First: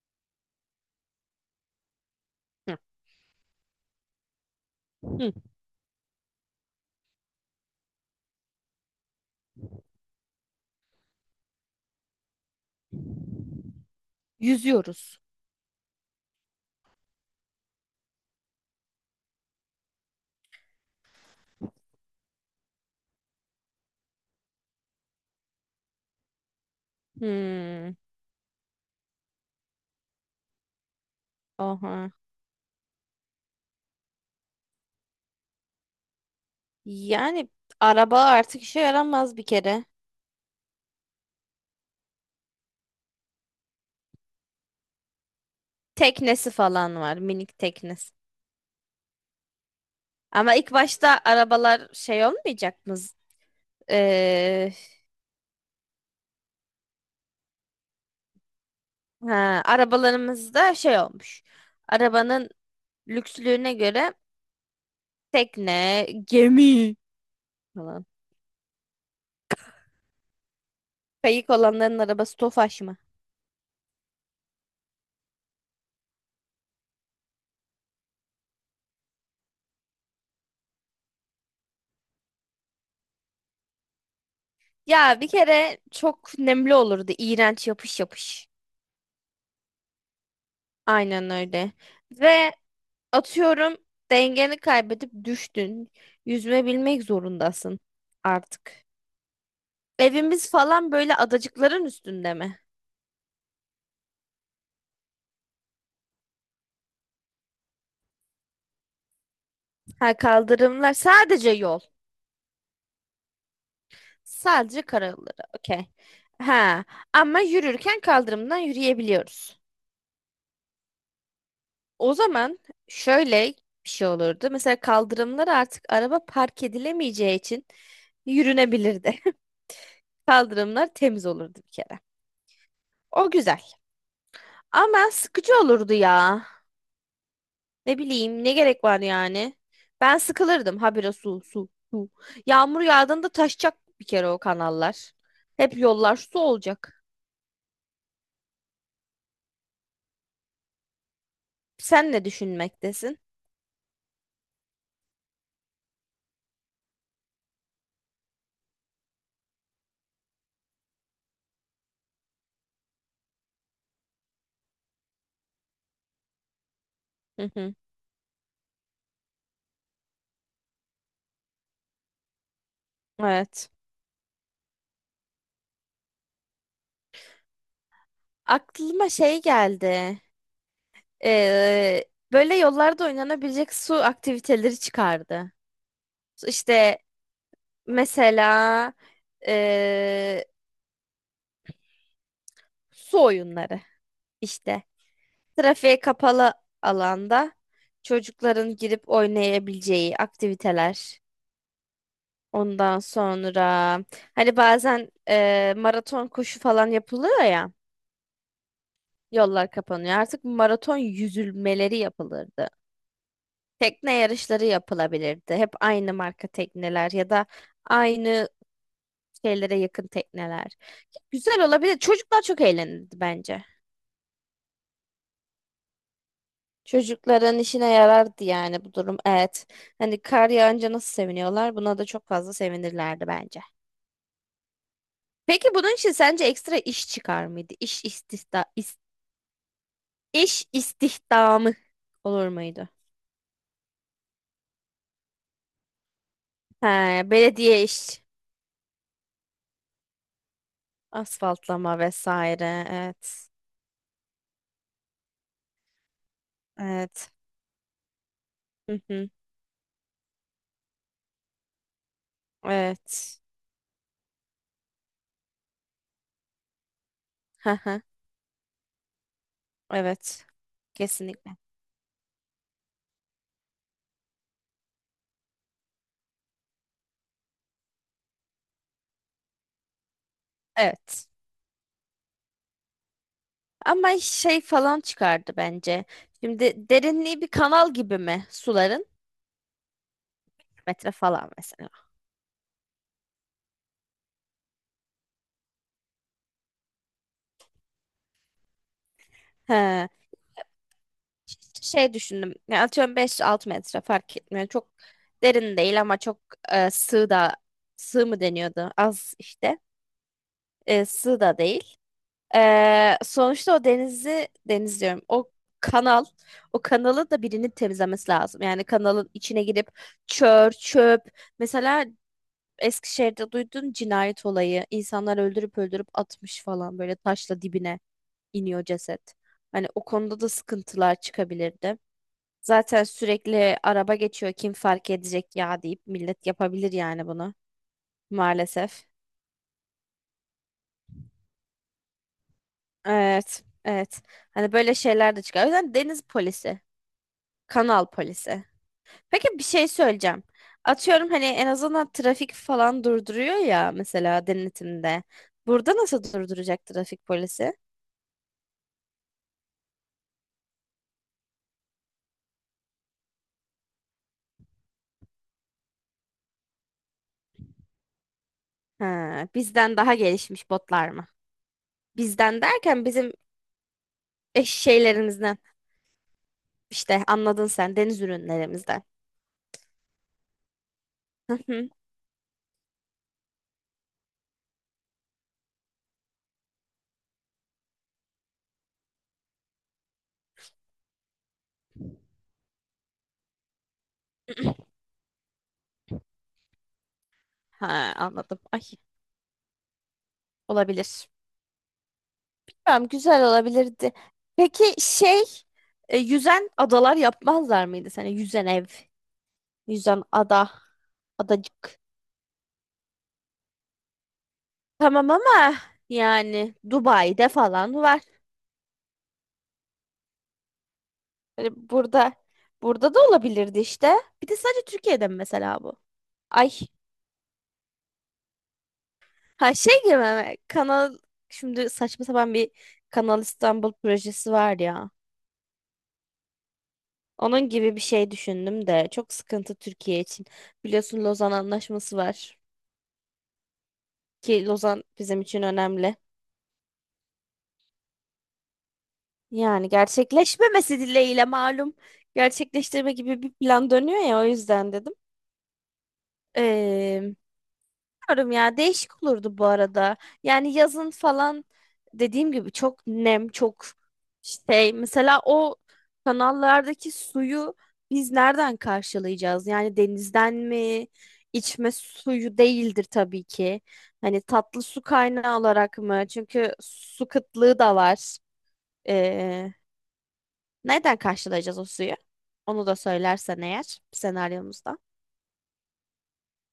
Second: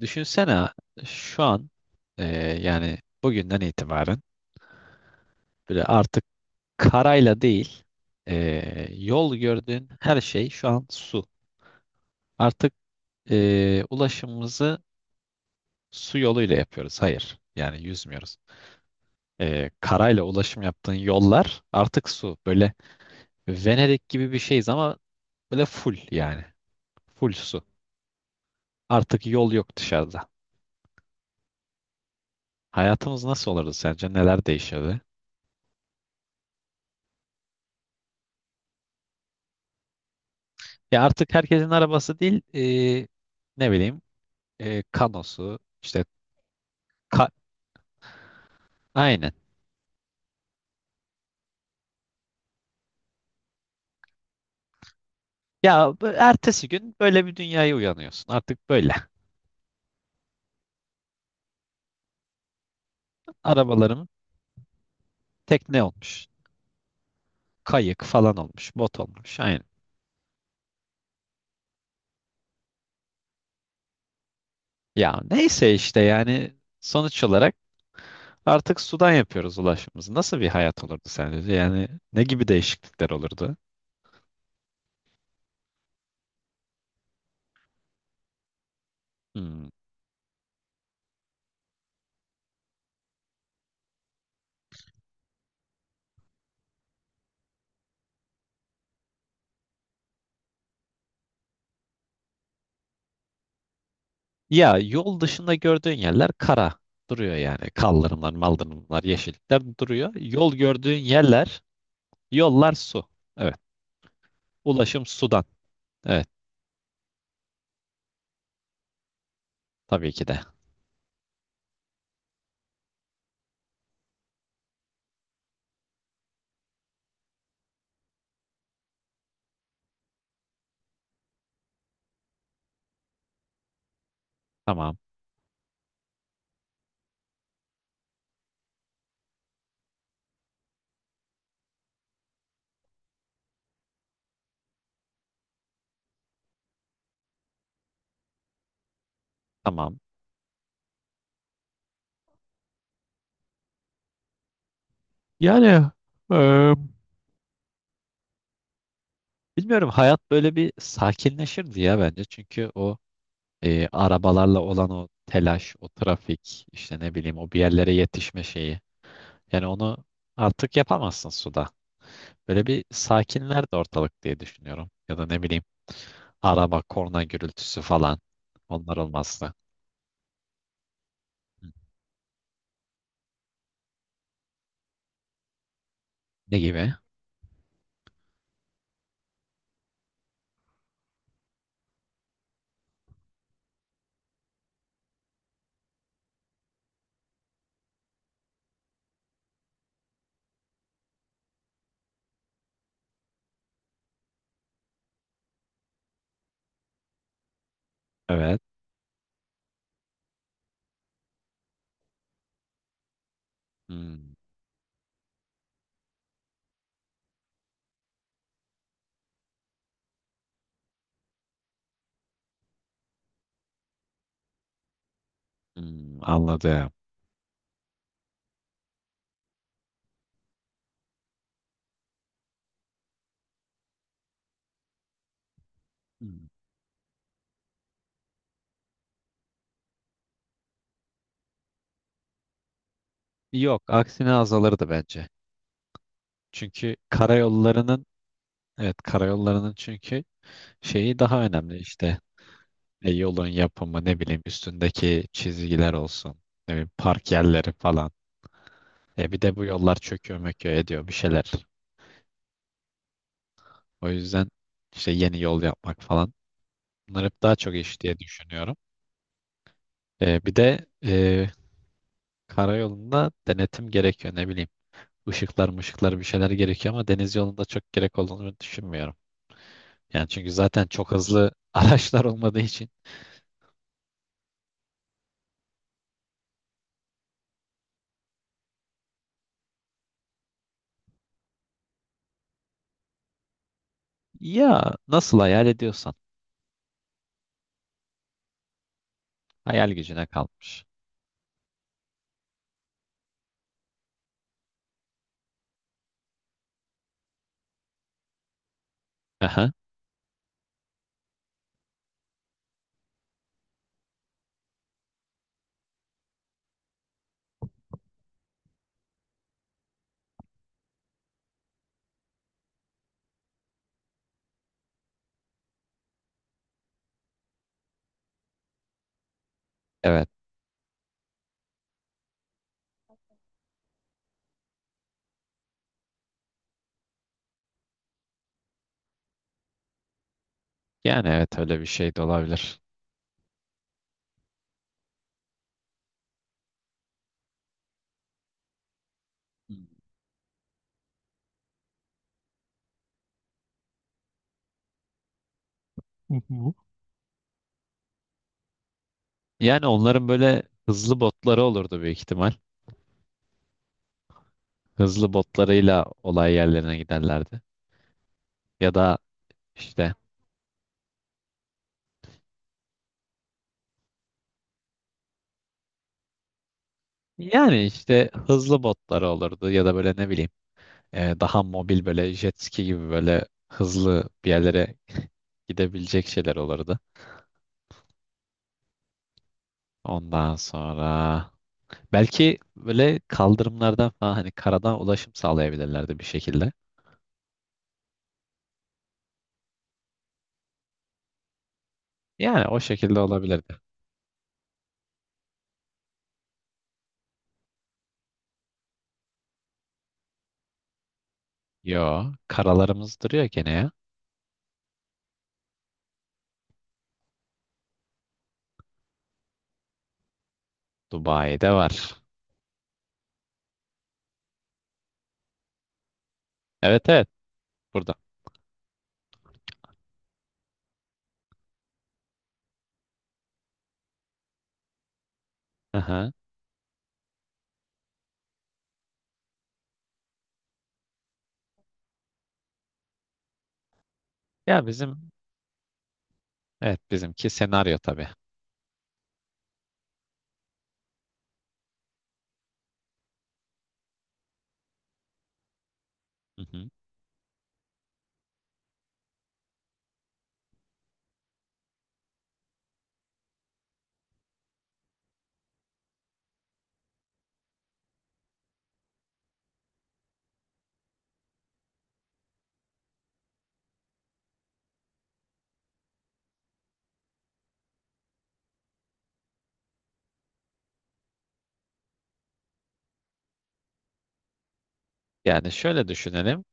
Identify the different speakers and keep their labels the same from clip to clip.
Speaker 1: Düşünsene şu an e,
Speaker 2: Hı.
Speaker 1: yani bugünden itibaren
Speaker 2: Hı.
Speaker 1: böyle artık karayla değil yol gördüğün her şey şu an su. Artık ulaşımımızı
Speaker 2: Yüzüyoruz.
Speaker 1: su yoluyla yapıyoruz. Hayır yani yüzmüyoruz. Karayla ulaşım yaptığın yollar artık su. Böyle Venedik gibi bir şeyiz ama böyle full yani. Full su.
Speaker 2: Hmm,
Speaker 1: Artık yol yok dışarıda.
Speaker 2: oha.
Speaker 1: Hayatımız nasıl olurdu sence? Neler değişirdi?
Speaker 2: Yani araba artık işe yaramaz bir kere.
Speaker 1: Ya artık herkesin arabası değil e, ne bileyim kanosu işte
Speaker 2: Teknesi falan var,
Speaker 1: ka-
Speaker 2: minik teknesi.
Speaker 1: aynen.
Speaker 2: Ama ilk başta arabalar şey olmayacak mı? Ee,
Speaker 1: Ya ertesi gün böyle bir dünyaya uyanıyorsun. Artık böyle.
Speaker 2: ha, arabalarımızda şey olmuş. Arabanın lükslüğüne
Speaker 1: Arabalarım
Speaker 2: göre
Speaker 1: tekne
Speaker 2: tekne,
Speaker 1: olmuş.
Speaker 2: gemi
Speaker 1: Kayık
Speaker 2: falan.
Speaker 1: falan olmuş. Bot olmuş. Aynen.
Speaker 2: Kayık olanların arabası Tofaş mı?
Speaker 1: Ya neyse işte yani sonuç olarak artık sudan yapıyoruz ulaşımımızı. Nasıl bir hayat olurdu sence? Yani ne gibi değişiklikler olurdu?
Speaker 2: Ya bir kere çok nemli olurdu. İğrenç yapış yapış.
Speaker 1: Hmm.
Speaker 2: Aynen öyle. Ve atıyorum, dengeni kaybedip düştün. Yüzme bilmek zorundasın artık. Evimiz falan böyle adacıkların üstünde mi?
Speaker 1: Ya yol dışında gördüğün yerler kara duruyor yani. Kaldırımlar, maldırımlar, yeşillikler duruyor.
Speaker 2: Ha,
Speaker 1: Yol
Speaker 2: kaldırımlar
Speaker 1: gördüğün
Speaker 2: sadece
Speaker 1: yerler,
Speaker 2: yol.
Speaker 1: yollar su. Evet.
Speaker 2: Sadece
Speaker 1: Ulaşım sudan.
Speaker 2: karaları. Okey.
Speaker 1: Evet.
Speaker 2: Ha, ama yürürken kaldırımdan yürüyebiliyoruz.
Speaker 1: Tabii ki de.
Speaker 2: O zaman şöyle bir şey olurdu. Mesela kaldırımlar artık araba park edilemeyeceği için yürünebilirdi. Kaldırımlar temiz olurdu bir kere. O güzel.
Speaker 1: Tamam,
Speaker 2: Ama sıkıcı olurdu ya. Ne bileyim, ne gerek var yani? Ben sıkılırdım habire su su su. Yağmur yağdığında taşacak bir kere o kanallar. Hep yollar su olacak.
Speaker 1: tamam.
Speaker 2: Sen ne düşünmektesin?
Speaker 1: Yani eee, bilmiyorum hayat böyle bir sakinleşirdi ya bence. Çünkü o arabalarla olan o telaş, o trafik, işte ne bileyim
Speaker 2: Hı
Speaker 1: o bir
Speaker 2: hı.
Speaker 1: yerlere yetişme şeyi. Yani onu artık yapamazsın suda. Böyle bir
Speaker 2: Evet.
Speaker 1: sakinlerdi ortalık diye düşünüyorum. Ya da ne bileyim araba, korna gürültüsü falan. Onlar
Speaker 2: Aklıma şey
Speaker 1: olmazdı.
Speaker 2: geldi. Ee, böyle yollarda oynanabilecek su aktiviteleri çıkardı.
Speaker 1: Ne gibi?
Speaker 2: İşte mesela ee, su oyunları işte. Trafiğe kapalı alanda çocukların girip oynayabileceği aktiviteler. Ondan sonra hani bazen maraton koşu falan yapılıyor ya.
Speaker 1: Evet.
Speaker 2: Yollar kapanıyor. Artık maraton yüzülmeleri yapılırdı. Tekne
Speaker 1: Hmm,
Speaker 2: yarışları yapılabilirdi. Hep aynı marka tekneler ya da aynı şeylere yakın tekneler. Güzel olabilir. Çocuklar çok eğlenirdi bence.
Speaker 1: hmm, anladım.
Speaker 2: Çocukların işine yarardı yani bu durum. Evet. Hani kar yağınca nasıl seviniyorlar? Buna da çok fazla sevinirlerdi bence. Peki bunun için sence
Speaker 1: Hmm.
Speaker 2: ekstra iş çıkar mıydı? İş istihdamı olur muydu?
Speaker 1: Yok, aksine azalırdı bence. Çünkü
Speaker 2: He, belediye
Speaker 1: karayollarının
Speaker 2: iş,
Speaker 1: evet karayollarının çünkü şeyi daha önemli
Speaker 2: asfaltlama
Speaker 1: işte.
Speaker 2: vesaire.
Speaker 1: Yolun
Speaker 2: Evet.
Speaker 1: yapımı, ne bileyim üstündeki çizgiler olsun, ne bileyim
Speaker 2: Evet.
Speaker 1: park yerleri falan.
Speaker 2: Hı hı.
Speaker 1: Bir de bu yollar çöküyor möküyor ediyor bir şeyler.
Speaker 2: Evet.
Speaker 1: O yüzden işte yeni yol yapmak falan, bunlar hep daha
Speaker 2: Hı
Speaker 1: çok
Speaker 2: hı.
Speaker 1: iş diye düşünüyorum. E,
Speaker 2: Evet.
Speaker 1: bir de
Speaker 2: Kesinlikle.
Speaker 1: karayolunda denetim gerekiyor, ne bileyim ışıklar mışıklar bir şeyler gerekiyor, ama deniz yolunda çok gerek olduğunu düşünmüyorum. Yani çünkü zaten çok
Speaker 2: Evet.
Speaker 1: hızlı araçlar olmadığı için.
Speaker 2: Ama şey falan çıkardı bence. Şimdi derinliği bir kanal gibi mi suların? Metre falan mesela.
Speaker 1: Ya nasıl hayal ediyorsan. Hayal
Speaker 2: He.
Speaker 1: gücüne kalmış.
Speaker 2: İşte şey düşündüm. Ya atıyorum beş 6 metre fark etmiyor. Çok derin değil ama çok sığ da sığ mı deniyordu? Az
Speaker 1: Aha,
Speaker 2: işte. Sığ da değil. Sonuçta o denizi deniz diyorum. Kanal o kanalı da birinin temizlemesi lazım. Yani kanalın içine girip çör, çöp. Mesela Eskişehir'de duyduğun cinayet olayı. İnsanlar öldürüp öldürüp atmış falan, böyle taşla dibine iniyor ceset. Hani o
Speaker 1: evet.
Speaker 2: konuda da sıkıntılar çıkabilirdi. Zaten sürekli araba geçiyor, kim fark edecek ya deyip millet yapabilir yani bunu, maalesef.
Speaker 1: Yani evet öyle bir şey de olabilir.
Speaker 2: Evet, evet. Hani böyle şeyler de çıkıyor. O yüzden deniz polisi, kanal polisi. Peki, bir şey söyleyeceğim. Atıyorum hani en azından trafik falan durduruyor ya mesela denetimde. Burada nasıl
Speaker 1: Hı hı.
Speaker 2: durduracak trafik polisi?
Speaker 1: Yani onların böyle hızlı botları olurdu büyük ihtimal. Hızlı botlarıyla olay yerlerine giderlerdi. Ya da
Speaker 2: Ha, bizden
Speaker 1: işte,
Speaker 2: daha gelişmiş botlar mı? Bizden derken bizim eş şeylerimizden, işte anladın
Speaker 1: yani
Speaker 2: sen, deniz
Speaker 1: işte hızlı
Speaker 2: ürünlerimizden.
Speaker 1: botları olurdu ya da böyle ne bileyim daha mobil böyle jet ski gibi böyle hızlı bir yerlere gidebilecek şeyler olurdu. Ondan sonra belki böyle kaldırımlardan falan, hani karadan ulaşım sağlayabilirlerdi bir şekilde.
Speaker 2: Ha, anladım. Ay. Olabilir.
Speaker 1: Yani o
Speaker 2: Tamam,
Speaker 1: şekilde
Speaker 2: güzel
Speaker 1: olabilirdi.
Speaker 2: olabilirdi. Peki şey, yüzen adalar yapmazlar mıydı sana? Yüzen ev, yüzen ada, adacık.
Speaker 1: Yo, karalarımız duruyor gene ya.
Speaker 2: Tamam ama yani Dubai'de falan var.
Speaker 1: Dubai'de
Speaker 2: Hani
Speaker 1: var.
Speaker 2: burada da olabilirdi işte. Bir de sadece Türkiye'de mi mesela bu? Ay,
Speaker 1: Evet, evet, burada.
Speaker 2: ha şey gibi mi? Kanal, şimdi saçma sapan bir Kanal İstanbul projesi var ya.
Speaker 1: Aha.
Speaker 2: Onun gibi bir şey düşündüm de çok sıkıntı Türkiye için. Biliyorsun, Lozan Anlaşması var. Ki
Speaker 1: Ya
Speaker 2: Lozan
Speaker 1: bizim,
Speaker 2: bizim için önemli.
Speaker 1: evet bizimki senaryo tabii.
Speaker 2: Yani gerçekleşmemesi dileğiyle, malum. Gerçekleştirme gibi bir plan dönüyor ya, o yüzden dedim.
Speaker 1: Hı hı.
Speaker 2: Ee, bilmiyorum ya, değişik olurdu bu arada. Yani yazın falan, dediğim gibi, çok nem, çok şey. Mesela o kanallardaki suyu biz nereden karşılayacağız? Yani denizden mi? İçme suyu değildir tabii ki. Hani tatlı su kaynağı olarak mı? Çünkü su kıtlığı da var. Ee, nereden karşılayacağız o suyu? Onu da söylersen eğer senaryomuzda.
Speaker 1: Yani şöyle düşünelim.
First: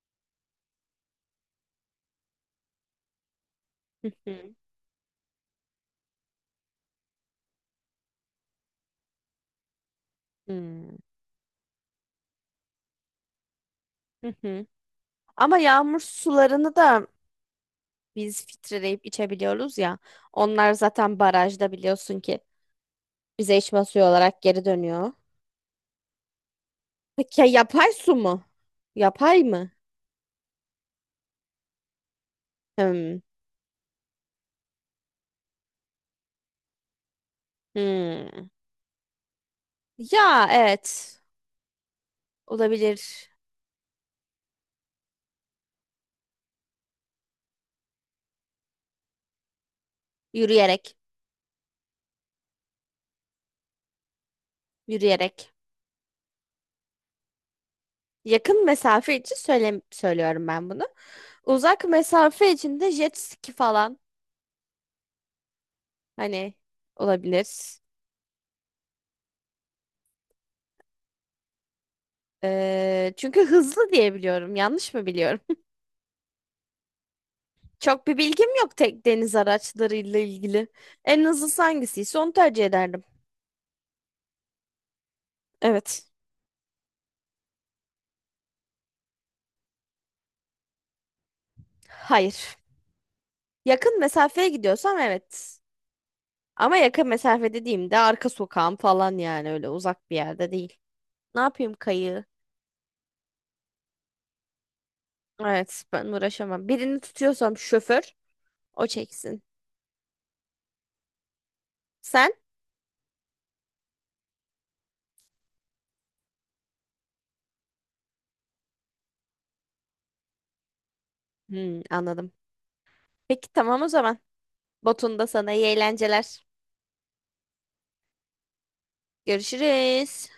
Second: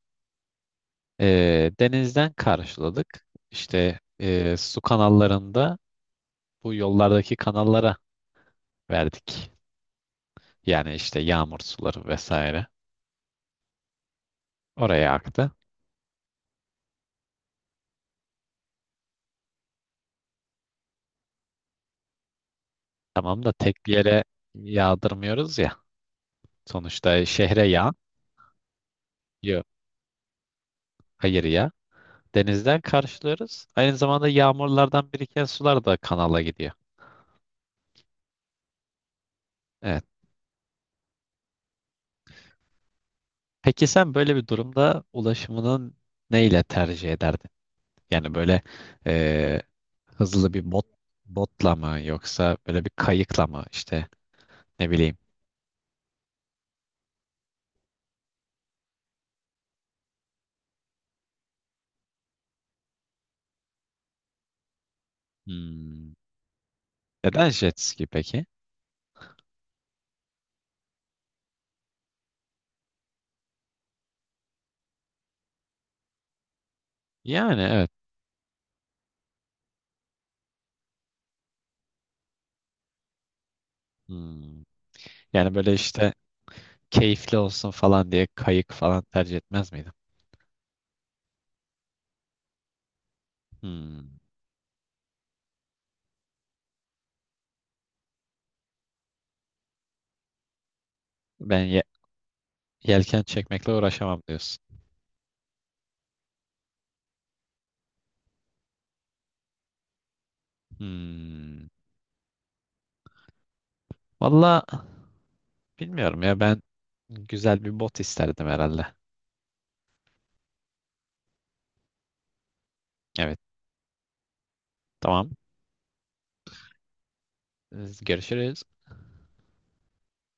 Speaker 1: Denizden karşıladık. İşte
Speaker 2: Hı hı.
Speaker 1: su kanallarında, bu yollardaki kanallara verdik. Yani
Speaker 2: Hmm.
Speaker 1: işte yağmur suları vesaire.
Speaker 2: Hı hı.
Speaker 1: Oraya aktı.
Speaker 2: Ama yağmur sularını da biz filtreleyip içebiliyoruz ya. Onlar zaten barajda, biliyorsun ki
Speaker 1: Tamam da
Speaker 2: bize içme
Speaker 1: tek bir
Speaker 2: suyu
Speaker 1: yere
Speaker 2: olarak geri dönüyor.
Speaker 1: yağdırmıyoruz ya. Sonuçta
Speaker 2: Peki ya
Speaker 1: şehre
Speaker 2: yapay
Speaker 1: yağ,
Speaker 2: su mu? Yapay
Speaker 1: yok,
Speaker 2: mı?
Speaker 1: hayır ya. Denizden
Speaker 2: Hmm.
Speaker 1: karşılıyoruz. Aynı zamanda yağmurlardan biriken sular da kanala gidiyor.
Speaker 2: Hmm.
Speaker 1: Evet.
Speaker 2: Ya evet. Olabilir.
Speaker 1: Peki sen böyle bir durumda ulaşımının neyle tercih ederdin? Yani böyle eee, hızlı bir
Speaker 2: Yürüyerek.
Speaker 1: botla mı, yoksa böyle bir kayıkla mı, işte ne bileyim.
Speaker 2: Yürüyerek. Yakın mesafe için söyle söylüyorum ben bunu. Uzak mesafe içinde jet ski falan,
Speaker 1: Hmm.
Speaker 2: hani,
Speaker 1: Neden jet
Speaker 2: olabilir.
Speaker 1: ski peki?
Speaker 2: Çünkü hızlı diye biliyorum. Yanlış mı biliyorum?
Speaker 1: Yani evet.
Speaker 2: Çok bir bilgim yok tek deniz araçlarıyla ilgili. En hızlısı hangisiyse onu tercih ederdim.
Speaker 1: Hmm. Yani böyle
Speaker 2: Evet.
Speaker 1: işte keyifli olsun falan diye kayık falan tercih etmez miydim?
Speaker 2: Hayır. Yakın
Speaker 1: Hmm.
Speaker 2: mesafeye gidiyorsam evet. Ama yakın mesafe dediğimde arka sokağım falan, yani öyle uzak bir yerde değil. Ne
Speaker 1: Ben
Speaker 2: yapayım kayığı?
Speaker 1: yelken çekmekle uğraşamam diyorsun.
Speaker 2: Evet, ben uğraşamam. Birini tutuyorsam şoför, o çeksin.
Speaker 1: Hmm.
Speaker 2: Sen?
Speaker 1: Valla bilmiyorum ya, ben güzel bir bot isterdim herhalde.
Speaker 2: Hmm, anladım.
Speaker 1: Evet,
Speaker 2: Peki tamam o zaman. Botunda
Speaker 1: tamam.
Speaker 2: sana iyi eğlenceler.
Speaker 1: Görüşürüz.
Speaker 2: Görüşürüz.